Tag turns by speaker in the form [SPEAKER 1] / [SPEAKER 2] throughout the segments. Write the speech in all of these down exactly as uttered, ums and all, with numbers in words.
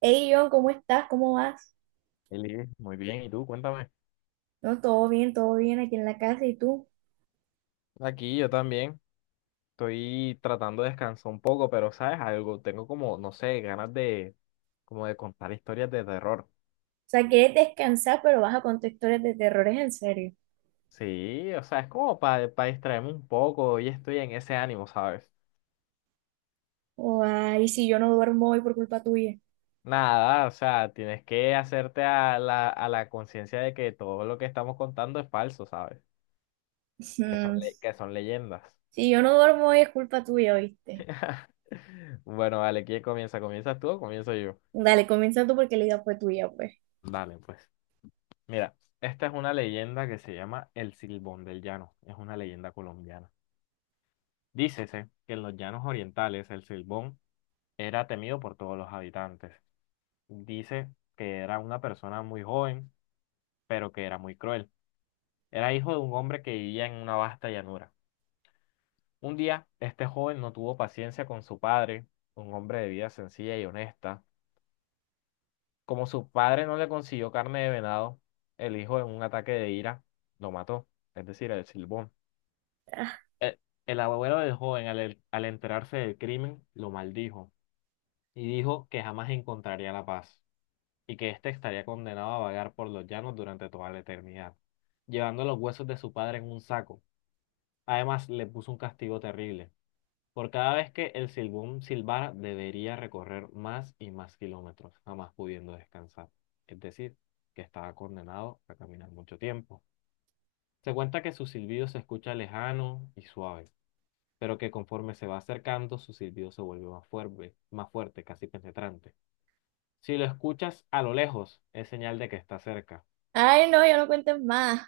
[SPEAKER 1] Hey John, ¿cómo estás? ¿Cómo vas?
[SPEAKER 2] Eli, muy bien, ¿y tú? Cuéntame.
[SPEAKER 1] No, todo bien, todo bien aquí en la casa. ¿Y tú?
[SPEAKER 2] Aquí yo también estoy tratando de descansar un poco, pero ¿sabes algo? Tengo como, no sé, ganas de como de contar historias de terror.
[SPEAKER 1] O sea, quieres descansar, pero vas a contar historias de terrores en serio.
[SPEAKER 2] Sí, o sea, es como para distraerme un poco y estoy en ese ánimo, ¿sabes?
[SPEAKER 1] Oh, ay, si yo no duermo hoy por culpa tuya.
[SPEAKER 2] Nada, o sea, tienes que hacerte a la, a la conciencia de que todo lo que estamos contando es falso, ¿sabes? Que son,
[SPEAKER 1] Mm.
[SPEAKER 2] le- que son leyendas.
[SPEAKER 1] Si yo no duermo hoy es culpa tuya, ¿oíste?
[SPEAKER 2] Bueno, vale, ¿quién comienza? ¿Comienzas tú o comienzo yo?
[SPEAKER 1] Dale, comienza tú porque la idea fue tuya, pues.
[SPEAKER 2] Dale, pues. Mira, esta es una leyenda que se llama El Silbón del Llano. Es una leyenda colombiana. Dícese que en los llanos orientales el Silbón era temido por todos los habitantes. Dice que era una persona muy joven, pero que era muy cruel. Era hijo de un hombre que vivía en una vasta llanura. Un día, este joven no tuvo paciencia con su padre, un hombre de vida sencilla y honesta. Como su padre no le consiguió carne de venado, el hijo en un ataque de ira lo mató, es decir, el Silbón.
[SPEAKER 1] Ah.
[SPEAKER 2] El, el abuelo del joven, al, al enterarse del crimen, lo maldijo y dijo que jamás encontraría la paz y que éste estaría condenado a vagar por los llanos durante toda la eternidad, llevando los huesos de su padre en un saco. Además, le puso un castigo terrible. Por cada vez que el silbón silbara, debería recorrer más y más kilómetros, jamás pudiendo descansar. Es decir, que estaba condenado a caminar mucho tiempo. Se cuenta que su silbido se escucha lejano y suave pero que conforme se va acercando, su silbido se vuelve más fuerte, más fuerte, casi penetrante. Si lo escuchas a lo lejos, es señal de que está cerca.
[SPEAKER 1] Ay, no, ya no cuentes más.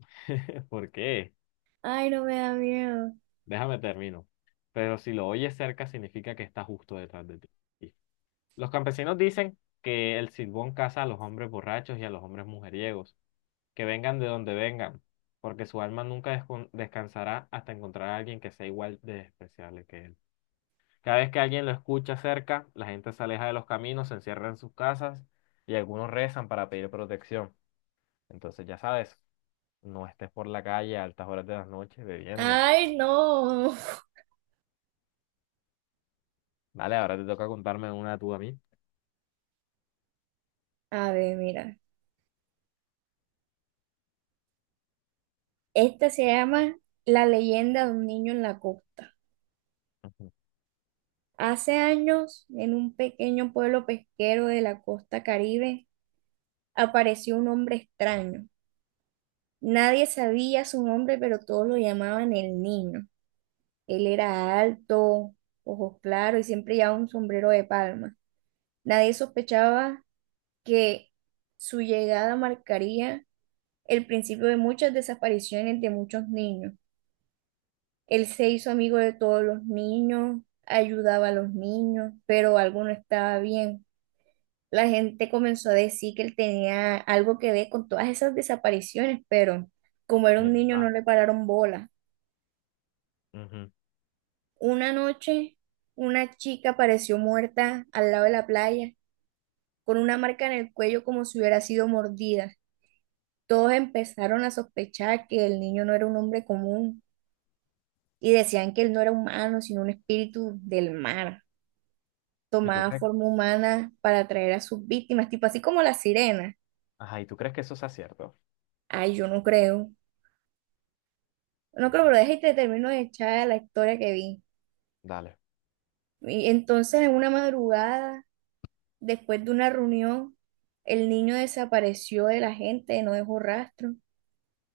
[SPEAKER 2] ¿Por qué?
[SPEAKER 1] Ay, no me da miedo.
[SPEAKER 2] Déjame termino. Pero si lo oyes cerca, significa que está justo detrás de ti. Los campesinos dicen que el silbón caza a los hombres borrachos y a los hombres mujeriegos, que vengan de donde vengan, porque su alma nunca descon- descansará hasta encontrar a alguien que sea igual de despreciable que él. Cada vez que alguien lo escucha cerca, la gente se aleja de los caminos, se encierra en sus casas y algunos rezan para pedir protección. Entonces, ya sabes, no estés por la calle a altas horas de la noche bebiendo.
[SPEAKER 1] Ay, no.
[SPEAKER 2] Vale, ahora te toca contarme una tú a mí.
[SPEAKER 1] A ver, mira. Esta se llama La leyenda de un niño en la costa.
[SPEAKER 2] Ujú.
[SPEAKER 1] Hace años, en un pequeño pueblo pesquero de la costa Caribe, apareció un hombre extraño. Nadie sabía su nombre, pero todos lo llamaban el niño. Él era alto, ojos claros y siempre llevaba un sombrero de palma. Nadie sospechaba que su llegada marcaría el principio de muchas desapariciones de muchos niños. Él se hizo amigo de todos los niños, ayudaba a los niños, pero algo no estaba bien. La gente comenzó a decir que él tenía algo que ver con todas esas desapariciones, pero como era un niño no
[SPEAKER 2] Mierda.
[SPEAKER 1] le pararon bola.
[SPEAKER 2] Ujú.
[SPEAKER 1] Una noche, una chica apareció muerta al lado de la playa, con una marca en el cuello como si hubiera sido mordida. Todos empezaron a sospechar que el niño no era un hombre común y decían que él no era humano, sino un espíritu del mar.
[SPEAKER 2] ¿Y tú
[SPEAKER 1] Tomaba
[SPEAKER 2] crees?
[SPEAKER 1] forma humana para atraer a sus víctimas, tipo así como la sirena.
[SPEAKER 2] Ajá, ¿y tú crees que eso sea cierto?
[SPEAKER 1] Ay, yo no creo. No creo,
[SPEAKER 2] Ujú.
[SPEAKER 1] pero deja y te termino de echar la historia que vi.
[SPEAKER 2] Dale.
[SPEAKER 1] Y entonces, en una madrugada, después de una reunión, el niño desapareció de la gente, no dejó rastro.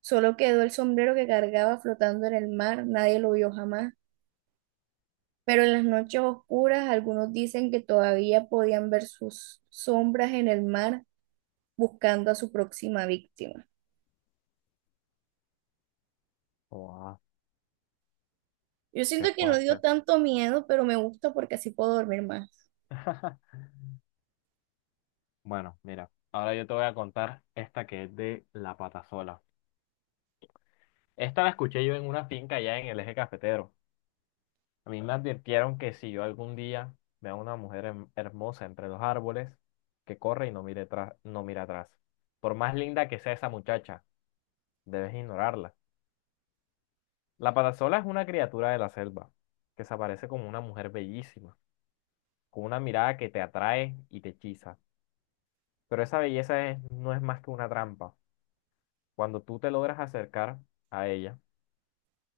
[SPEAKER 1] Solo quedó el sombrero que cargaba flotando en el mar, nadie lo vio jamás. Pero en las noches oscuras, algunos dicen que todavía podían ver sus sombras en el mar buscando a su próxima víctima.
[SPEAKER 2] Wow,
[SPEAKER 1] Yo siento
[SPEAKER 2] qué
[SPEAKER 1] que no dio
[SPEAKER 2] fuerte.
[SPEAKER 1] tanto miedo, pero me gusta porque así puedo dormir más.
[SPEAKER 2] Bueno, mira, ahora yo te voy a contar esta que es de la patasola. Esta la escuché yo en una finca allá en el eje cafetero. A mí me advirtieron que si yo algún día veo a una mujer hem- hermosa entre los árboles, que corre y no mire atrás, no mira atrás. Por más linda que sea esa muchacha, debes ignorarla. La patasola es una criatura de la selva, que se aparece como una mujer bellísima, con una mirada que te atrae y te hechiza. Pero esa belleza es- no es más que una trampa. Cuando tú te logras acercar a ella,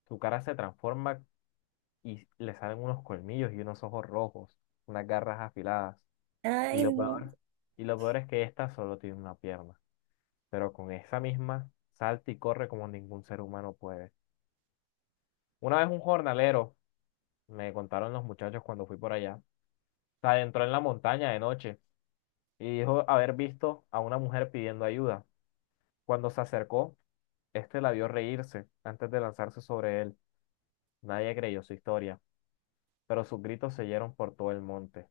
[SPEAKER 2] su cara se transforma y le salen unos colmillos y unos ojos rojos, unas garras afiladas. Y lo
[SPEAKER 1] Ay, no.
[SPEAKER 2] peor, y lo peor es que esta solo tiene una pierna, pero con esa misma salta y corre como ningún ser humano puede. Una vez un jornalero, me contaron los muchachos cuando fui por allá, se adentró en la montaña de noche y dijo haber visto a una mujer pidiendo ayuda. Cuando se acercó, este la vio reírse antes de lanzarse sobre él. Nadie creyó su historia, pero sus gritos se oyeron por todo el monte.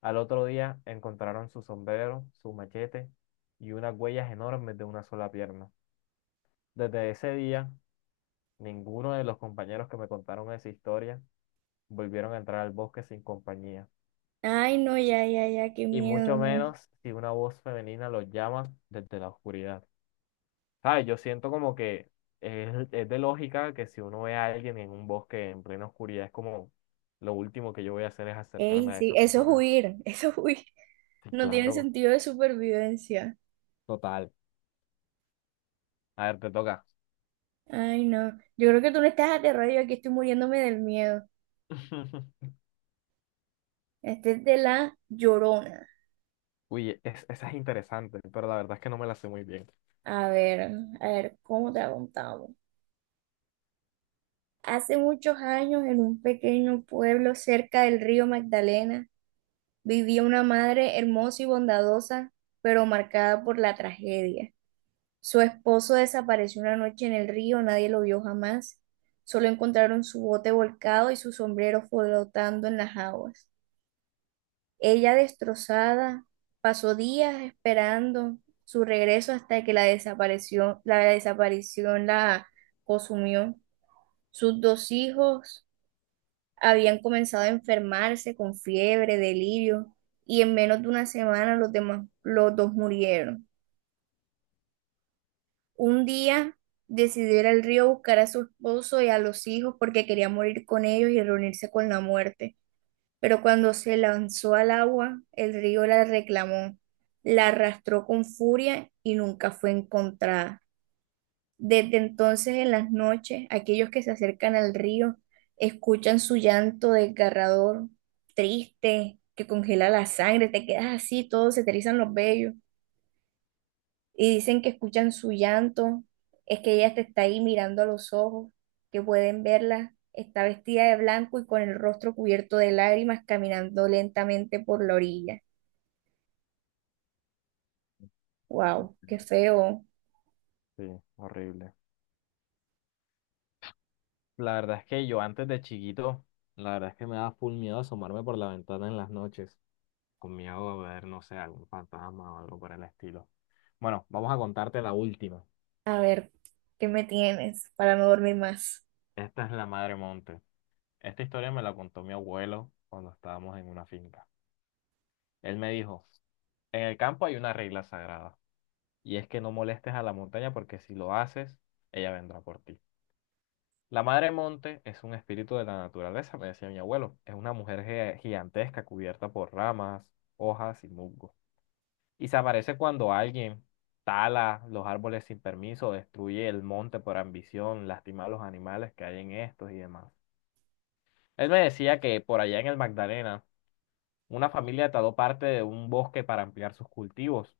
[SPEAKER 2] Al otro día encontraron su sombrero, su machete y unas huellas enormes de una sola pierna. Desde ese día, ninguno de los compañeros que me contaron esa historia volvieron a entrar al bosque sin compañía,
[SPEAKER 1] Ay, no, ya, ya, ya, qué
[SPEAKER 2] y
[SPEAKER 1] miedo.
[SPEAKER 2] mucho
[SPEAKER 1] No.
[SPEAKER 2] menos si una voz femenina los llama desde la oscuridad. ¿Sabes? Yo siento como que es, es de lógica que si uno ve a alguien en un bosque en plena oscuridad, es como lo último que yo voy a hacer es
[SPEAKER 1] Ey,
[SPEAKER 2] acercarme a
[SPEAKER 1] sí,
[SPEAKER 2] esas
[SPEAKER 1] eso es
[SPEAKER 2] personas.
[SPEAKER 1] huir, eso es huir.
[SPEAKER 2] Sí,
[SPEAKER 1] No tiene
[SPEAKER 2] claro,
[SPEAKER 1] sentido de supervivencia.
[SPEAKER 2] total. A ver, te toca.
[SPEAKER 1] Ay, no. Yo creo que tú no estás aterrado, yo aquí estoy muriéndome del miedo. Este es de la Llorona.
[SPEAKER 2] Uy, es- esa es interesante, pero la verdad es que no me la sé muy bien.
[SPEAKER 1] A ver, a ver, ¿cómo te la contamos? Hace muchos años, en un pequeño pueblo cerca del río Magdalena, vivía una madre hermosa y bondadosa, pero marcada por la tragedia. Su esposo desapareció una noche en el río, nadie lo vio jamás. Solo encontraron su bote volcado y su sombrero flotando en las aguas. Ella destrozada, pasó días esperando su regreso hasta que la desaparición, la desaparición la consumió. Sus dos hijos habían comenzado a enfermarse con fiebre, delirio, y en menos de una semana los demás, los dos murieron. Un día decidió ir al río a buscar a su esposo y a los hijos porque quería morir con ellos y reunirse con la muerte. Pero cuando se lanzó al agua, el río la reclamó, la arrastró con furia y nunca fue encontrada. Desde entonces, en las noches, aquellos que se acercan al río escuchan su llanto desgarrador, triste, que congela la sangre, te quedas así, todos se te erizan los vellos y dicen que escuchan su llanto, es que ella te está ahí mirando a los ojos, que pueden verla, está vestida de blanco y con el rostro cubierto de lágrimas caminando lentamente por la orilla.
[SPEAKER 2] Ok,
[SPEAKER 1] Wow, qué
[SPEAKER 2] pero-
[SPEAKER 1] feo.
[SPEAKER 2] Sí, horrible. La verdad es que yo antes de chiquito, la verdad es que me daba full miedo asomarme por la ventana en las noches, con miedo de ver, no sé, algún fantasma o algo por el estilo. Bueno, vamos a contarte la última.
[SPEAKER 1] A ver, ¿qué me tienes para no dormir más?
[SPEAKER 2] Esta es la Madre Monte. Esta historia me la contó mi abuelo cuando estábamos en una finca. Él me dijo, en el campo hay una regla sagrada, y es que no molestes a la montaña porque si lo haces, ella vendrá por ti. La madre monte es un espíritu de la naturaleza, me decía mi abuelo. Es una mujer ge- gigantesca cubierta por ramas, hojas y musgo. Y se aparece cuando alguien tala los árboles sin permiso, destruye el monte por ambición, lastima a los animales que hay en estos y demás. Él me decía que por allá en el Magdalena, una familia taló parte de un bosque para ampliar sus cultivos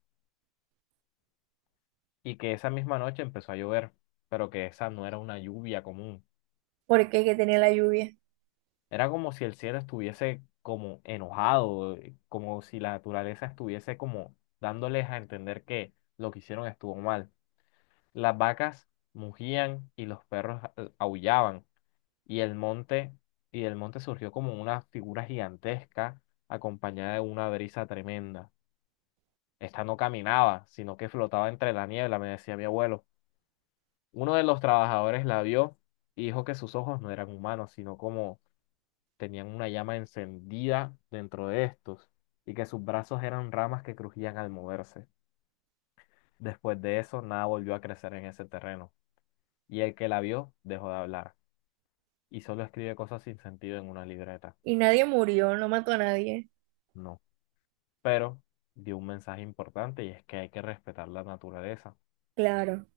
[SPEAKER 2] y que esa misma noche empezó a llover, pero que esa no era una lluvia común.
[SPEAKER 1] Porque que tenía la lluvia.
[SPEAKER 2] Era como si el cielo estuviese como enojado, eh, como si la naturaleza estuviese como dándoles a entender que lo que hicieron estuvo mal. Las vacas mugían y los perros eh, aullaban y el monte y del monte surgió como una figura gigantesca acompañada de una brisa tremenda. Esta no caminaba, sino que flotaba entre la niebla, me decía mi abuelo. Uno de los trabajadores la vio y dijo que sus ojos no eran humanos, sino como tenían una llama encendida dentro de estos y que sus brazos eran ramas que crujían al moverse. Después de eso, nada volvió a crecer en ese terreno y el que la vio dejó de hablar y solo escribe cosas sin sentido en una libreta.
[SPEAKER 1] Y nadie murió, no mató a nadie.
[SPEAKER 2] No, pero dio un mensaje importante y es que hay que respetar la naturaleza.
[SPEAKER 1] Claro,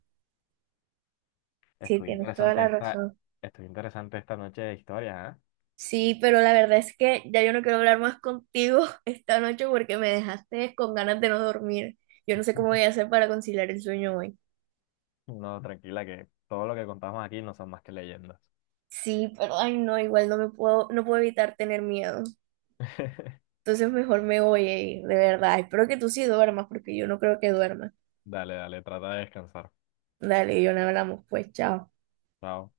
[SPEAKER 1] sí,
[SPEAKER 2] Estuvo
[SPEAKER 1] tienes toda
[SPEAKER 2] interesante
[SPEAKER 1] la
[SPEAKER 2] esta,
[SPEAKER 1] razón.
[SPEAKER 2] estuvo interesante esta noche de historia,
[SPEAKER 1] Sí, pero la verdad es que ya yo no quiero hablar más contigo esta noche porque me dejaste con ganas de no dormir. Yo no sé
[SPEAKER 2] ¿eh?
[SPEAKER 1] cómo voy a hacer para conciliar el sueño hoy.
[SPEAKER 2] No, tranquila, que todo lo que contamos aquí no son más que leyendas.
[SPEAKER 1] Sí, pero ay no, igual no me puedo, no puedo evitar tener miedo. Entonces mejor me voy, ey, de verdad. Espero que tú sí duermas porque yo no creo que duerma.
[SPEAKER 2] Dale, dale, trata de descansar.
[SPEAKER 1] Dale, yo no hablamos, pues chao.
[SPEAKER 2] Chao.